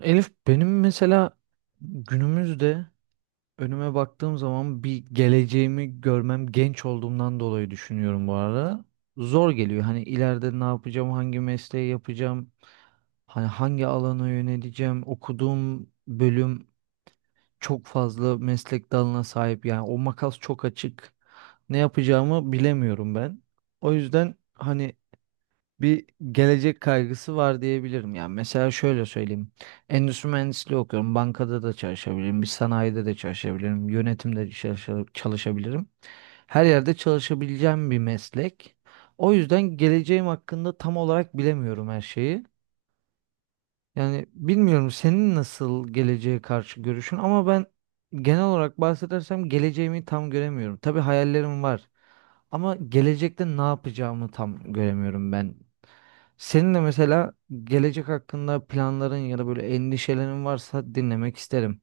Elif benim mesela günümüzde önüme baktığım zaman bir geleceğimi görmem genç olduğumdan dolayı düşünüyorum bu arada. Zor geliyor. Hani ileride ne yapacağım, hangi mesleği yapacağım, hani hangi alana yöneleceğim. Okuduğum bölüm çok fazla meslek dalına sahip. Yani o makas çok açık. Ne yapacağımı bilemiyorum ben. O yüzden hani bir gelecek kaygısı var diyebilirim. Yani mesela şöyle söyleyeyim. Endüstri mühendisliği okuyorum. Bankada da çalışabilirim. Bir sanayide de çalışabilirim. Yönetimde çalışabilirim. Her yerde çalışabileceğim bir meslek. O yüzden geleceğim hakkında tam olarak bilemiyorum her şeyi. Yani bilmiyorum senin nasıl geleceğe karşı görüşün ama ben genel olarak bahsedersem geleceğimi tam göremiyorum. Tabii hayallerim var. Ama gelecekte ne yapacağımı tam göremiyorum ben. Senin de mesela gelecek hakkında planların ya da böyle endişelerin varsa dinlemek isterim.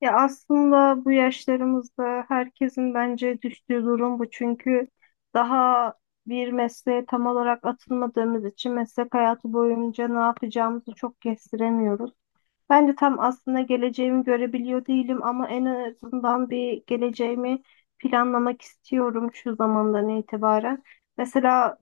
Ya aslında bu yaşlarımızda herkesin bence düştüğü durum bu. Çünkü daha bir mesleğe tam olarak atılmadığımız için meslek hayatı boyunca ne yapacağımızı çok kestiremiyoruz. Ben de tam aslında geleceğimi görebiliyor değilim ama en azından bir geleceğimi planlamak istiyorum şu zamandan itibaren. Mesela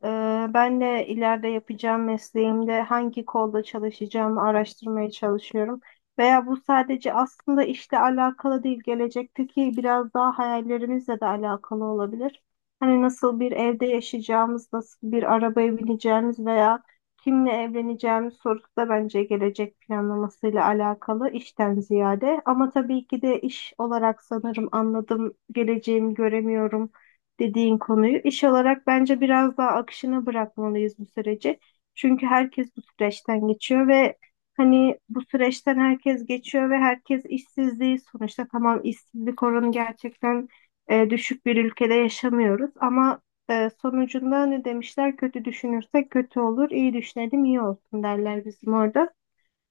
ben de ileride yapacağım mesleğimde hangi kolda çalışacağımı araştırmaya çalışıyorum. Veya bu sadece aslında işle alakalı değil, gelecekteki biraz daha hayallerimizle de alakalı olabilir. Hani nasıl bir evde yaşayacağımız, nasıl bir arabaya bineceğimiz veya kimle evleneceğim sorusu da bence gelecek planlamasıyla alakalı işten ziyade. Ama tabii ki de iş olarak sanırım anladım, geleceğimi göremiyorum dediğin konuyu. İş olarak bence biraz daha akışına bırakmalıyız bu süreci. Çünkü herkes bu süreçten geçiyor ve hani bu süreçten herkes geçiyor ve herkes işsizliği sonuçta tamam işsizlik oranı gerçekten düşük bir ülkede yaşamıyoruz ama sonucunda ne demişler? Kötü düşünürsek kötü olur, iyi düşünelim iyi olsun derler bizim orada.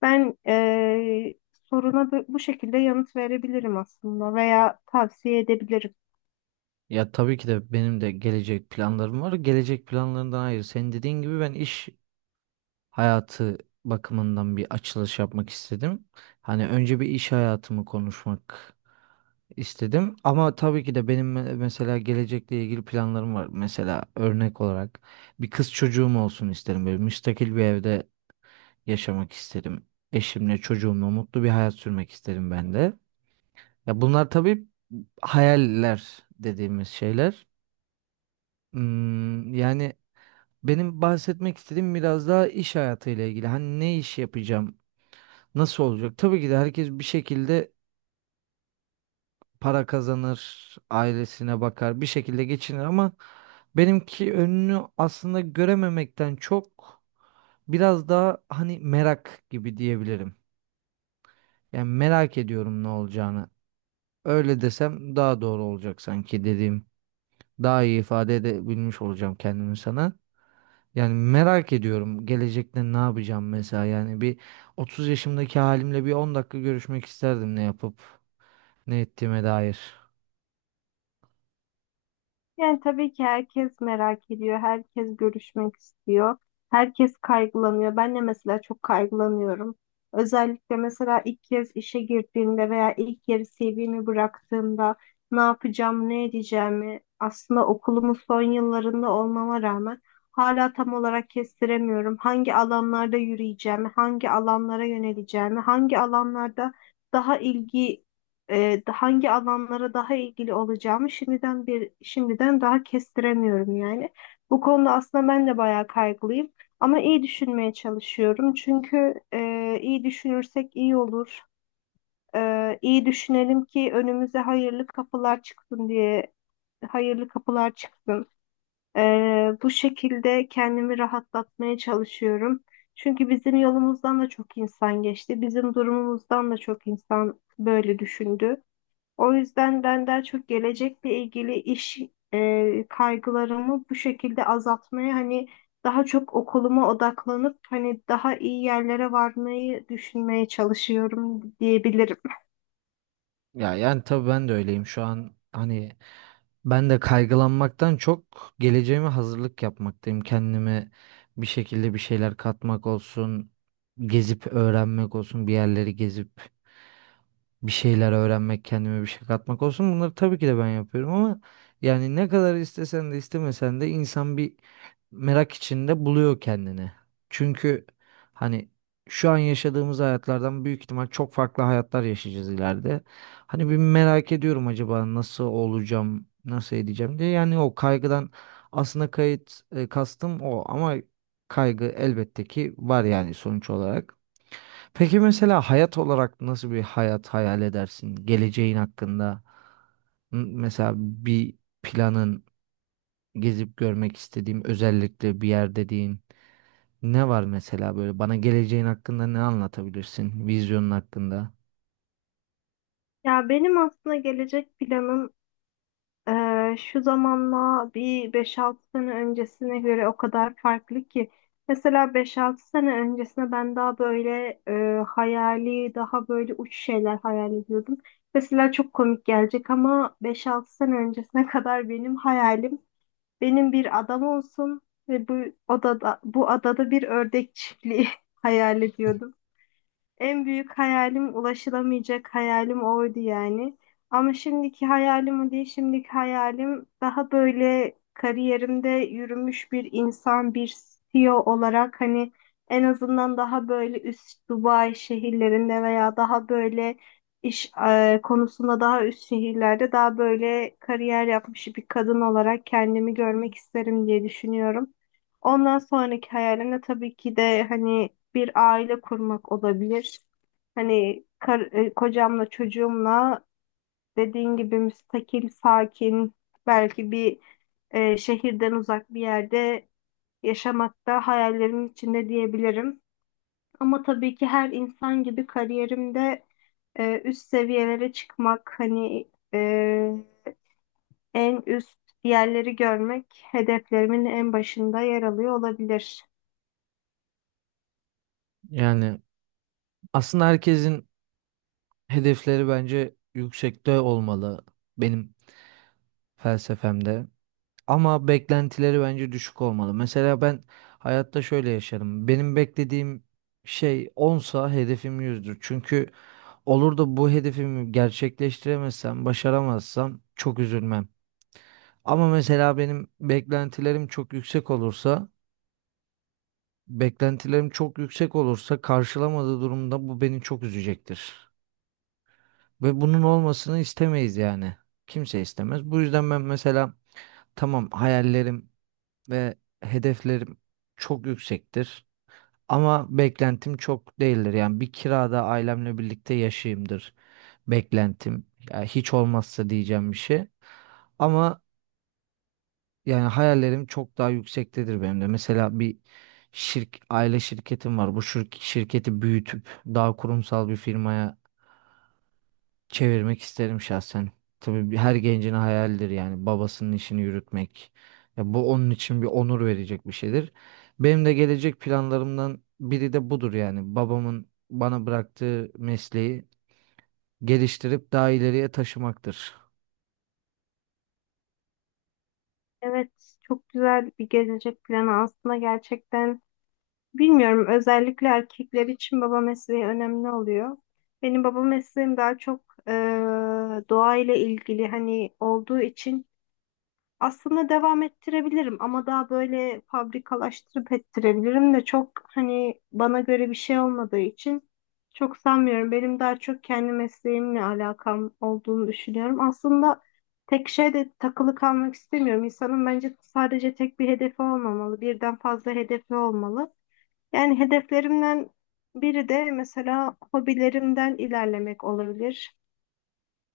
Ben soruna bu şekilde yanıt verebilirim aslında veya tavsiye edebilirim. Ya tabii ki de benim de gelecek planlarım var. Gelecek planlarından ayrı. Senin dediğin gibi ben iş hayatı bakımından bir açılış yapmak istedim. Hani önce bir iş hayatımı konuşmak istedim. Ama tabii ki de benim mesela gelecekle ilgili planlarım var. Mesela örnek olarak bir kız çocuğum olsun isterim. Böyle müstakil bir evde yaşamak isterim. Eşimle, çocuğumla mutlu bir hayat sürmek isterim ben de. Ya bunlar tabii hayaller dediğimiz şeyler. Hmm, yani benim bahsetmek istediğim biraz daha iş hayatıyla ilgili. Hani ne iş yapacağım? Nasıl olacak? Tabii ki de herkes bir şekilde para kazanır, ailesine bakar, bir şekilde geçinir ama benimki önünü aslında görememekten çok biraz daha hani merak gibi diyebilirim. Yani merak ediyorum ne olacağını. Öyle desem daha doğru olacak sanki dediğim. Daha iyi ifade edebilmiş olacağım kendimi sana. Yani merak ediyorum gelecekte ne yapacağım mesela. Yani bir 30 yaşımdaki halimle bir 10 dakika görüşmek isterdim ne yapıp ne ettiğime dair. Yani tabii ki herkes merak ediyor, herkes görüşmek istiyor, herkes kaygılanıyor. Ben de mesela çok kaygılanıyorum. Özellikle mesela ilk kez işe girdiğimde veya ilk yeri CV'mi bıraktığımda ne yapacağım, ne edeceğimi aslında okulumun son yıllarında olmama rağmen hala tam olarak kestiremiyorum. Hangi alanlarda yürüyeceğimi, hangi alanlara yöneleceğimi, hangi alanlarda daha ilgi hangi alanlara daha ilgili olacağımı şimdiden bir şimdiden daha kestiremiyorum yani. Bu konuda aslında ben de bayağı kaygılıyım ama iyi düşünmeye çalışıyorum. Çünkü iyi düşünürsek iyi olur. İyi düşünelim ki önümüze hayırlı kapılar çıksın diye hayırlı kapılar çıksın. E, Bu şekilde kendimi rahatlatmaya çalışıyorum. Çünkü bizim yolumuzdan da çok insan geçti. Bizim durumumuzdan da çok insan böyle düşündü. O yüzden ben daha çok gelecekle ilgili iş kaygılarımı bu şekilde azaltmaya hani daha çok okuluma odaklanıp hani daha iyi yerlere varmayı düşünmeye çalışıyorum diyebilirim. Ya yani tabii ben de öyleyim şu an. Hani ben de kaygılanmaktan çok geleceğime hazırlık yapmaktayım. Kendime bir şekilde bir şeyler katmak olsun, gezip öğrenmek olsun, bir yerleri gezip bir şeyler öğrenmek, kendime bir şey katmak olsun. Bunları tabii ki de ben yapıyorum ama yani ne kadar istesen de istemesen de insan bir merak içinde buluyor kendini. Çünkü hani şu an yaşadığımız hayatlardan büyük ihtimal çok farklı hayatlar yaşayacağız ileride. Hani bir merak ediyorum acaba nasıl olacağım, nasıl edeceğim diye. Yani o kaygıdan aslında kastım o ama kaygı elbette ki var yani sonuç olarak. Peki mesela hayat olarak nasıl bir hayat hayal edersin? Geleceğin hakkında mesela bir planın, gezip görmek istediğim özellikle bir yer dediğin ne var mesela böyle bana geleceğin hakkında ne anlatabilirsin? Vizyonun hakkında. Ya benim aslında gelecek planım şu zamanla bir beş altı sene öncesine göre o kadar farklı ki. Mesela beş altı sene öncesine ben daha böyle hayali, daha böyle uç şeyler hayal ediyordum. Mesela çok komik gelecek ama beş altı sene öncesine kadar benim hayalim benim bir adam olsun ve bu odada bu adada bir ördek çiftliği hayal ediyordum. En büyük hayalim ulaşılamayacak hayalim oydu yani. Ama şimdiki hayalim o değil. Şimdiki hayalim daha böyle kariyerimde yürümüş bir insan, bir CEO olarak hani en azından daha böyle üst Dubai şehirlerinde veya daha böyle iş konusunda daha üst şehirlerde daha böyle kariyer yapmış bir kadın olarak kendimi görmek isterim diye düşünüyorum. Ondan sonraki hayalim de tabii ki de hani bir aile kurmak olabilir. Hani kocamla çocuğumla dediğin gibi müstakil, sakin, belki bir şehirden uzak bir yerde yaşamak da hayallerimin içinde diyebilirim. Ama tabii ki her insan gibi kariyerimde üst seviyelere çıkmak, hani e, en üst yerleri görmek hedeflerimin en başında yer alıyor olabilir. Yani aslında herkesin hedefleri bence yüksekte olmalı benim felsefemde. Ama beklentileri bence düşük olmalı. Mesela ben hayatta şöyle yaşarım. Benim beklediğim şey onsa hedefim yüzdür. Çünkü olur da bu hedefimi gerçekleştiremezsem, başaramazsam çok üzülmem. Ama mesela benim beklentilerim çok yüksek olursa, karşılamadığı durumda bu beni çok üzecektir. Ve bunun olmasını istemeyiz yani. Kimse istemez. Bu yüzden ben mesela tamam hayallerim ve hedeflerim çok yüksektir. Ama beklentim çok değildir. Yani bir kirada ailemle birlikte yaşayayımdır beklentim. Yani hiç olmazsa diyeceğim bir şey. Ama yani hayallerim çok daha yüksektedir benim de. Mesela bir aile şirketim var. Bu şirketi büyütüp daha kurumsal bir firmaya çevirmek isterim şahsen. Tabii her gencin hayalidir yani babasının işini yürütmek. Ya bu onun için bir onur verecek bir şeydir. Benim de gelecek planlarımdan biri de budur yani. Babamın bana bıraktığı mesleği geliştirip daha ileriye taşımaktır. Evet, çok güzel bir gelecek planı aslında gerçekten. Bilmiyorum, özellikle erkekler için baba mesleği önemli oluyor. Benim baba mesleğim daha çok doğa ile ilgili hani olduğu için aslında devam ettirebilirim ama daha böyle fabrikalaştırıp ettirebilirim de çok hani bana göre bir şey olmadığı için çok sanmıyorum. Benim daha çok kendi mesleğimle alakam olduğunu düşünüyorum. Aslında tek şeyde takılı kalmak istemiyorum. İnsanın bence sadece tek bir hedefi olmamalı, birden fazla hedefi olmalı. Yani hedeflerimden biri de mesela hobilerimden ilerlemek olabilir.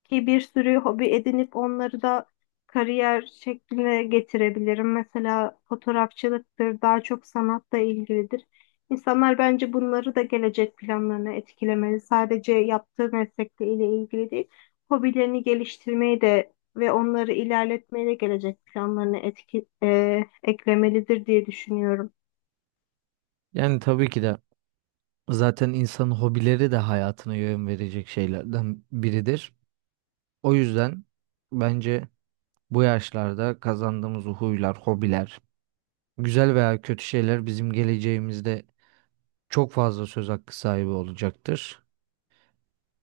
Ki bir sürü hobi edinip onları da kariyer şekline getirebilirim. Mesela fotoğrafçılıktır, daha çok sanatla ilgilidir. İnsanlar bence bunları da gelecek planlarına etkilemeli. Sadece yaptığı meslekle ile ilgili değil, hobilerini geliştirmeyi de ve onları ilerletmeyi de gelecek planlarına eklemelidir diye düşünüyorum. Yani tabii ki de zaten insanın hobileri de hayatına yön verecek şeylerden biridir. O yüzden bence bu yaşlarda kazandığımız huylar, hobiler, güzel veya kötü şeyler bizim geleceğimizde çok fazla söz hakkı sahibi olacaktır.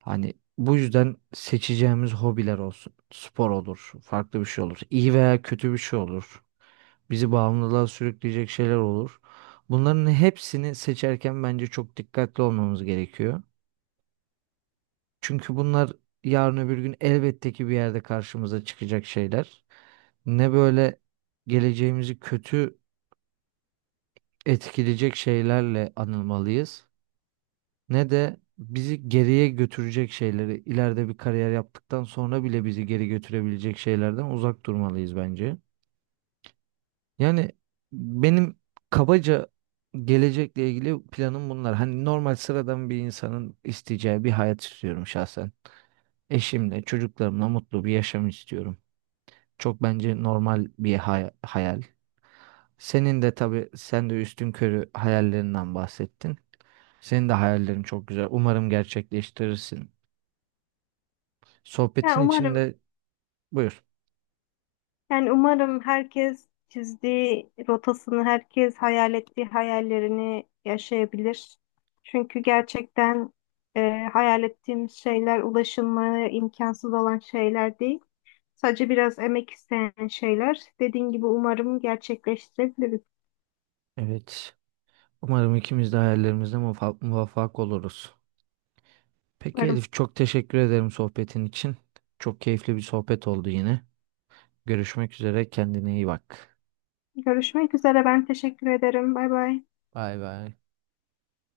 Hani bu yüzden seçeceğimiz hobiler olsun. Spor olur, farklı bir şey olur. İyi veya kötü bir şey olur. Bizi bağımlılığa sürükleyecek şeyler olur. Bunların hepsini seçerken bence çok dikkatli olmamız gerekiyor. Çünkü bunlar yarın öbür gün elbette ki bir yerde karşımıza çıkacak şeyler. Ne böyle geleceğimizi kötü etkileyecek şeylerle anılmalıyız, ne de bizi geriye götürecek şeyleri, ileride bir kariyer yaptıktan sonra bile bizi geri götürebilecek şeylerden uzak durmalıyız bence. Yani benim kabaca gelecekle ilgili planım bunlar. Hani normal sıradan bir insanın isteyeceği bir hayat istiyorum şahsen. Eşimle, çocuklarımla mutlu bir yaşam istiyorum. Çok bence normal bir hayal. Senin de tabii sen de üstün körü hayallerinden bahsettin. Senin de hayallerin çok güzel. Umarım gerçekleştirirsin. Ya Sohbetin umarım. içinde buyur. Yani umarım herkes çizdiği rotasını, herkes hayal ettiği hayallerini yaşayabilir. Çünkü gerçekten e, hayal ettiğimiz şeyler ulaşılmaya imkansız olan şeyler değil. Sadece biraz emek isteyen şeyler. Dediğin gibi umarım gerçekleştirebiliriz. Evet. Umarım ikimiz de hayallerimizde muvaffak oluruz. Peki Umarım. Elif çok teşekkür ederim sohbetin için. Çok keyifli bir sohbet oldu yine. Görüşmek üzere. Kendine iyi bak. Görüşmek üzere. Ben teşekkür ederim. Bay bay. Bay bay.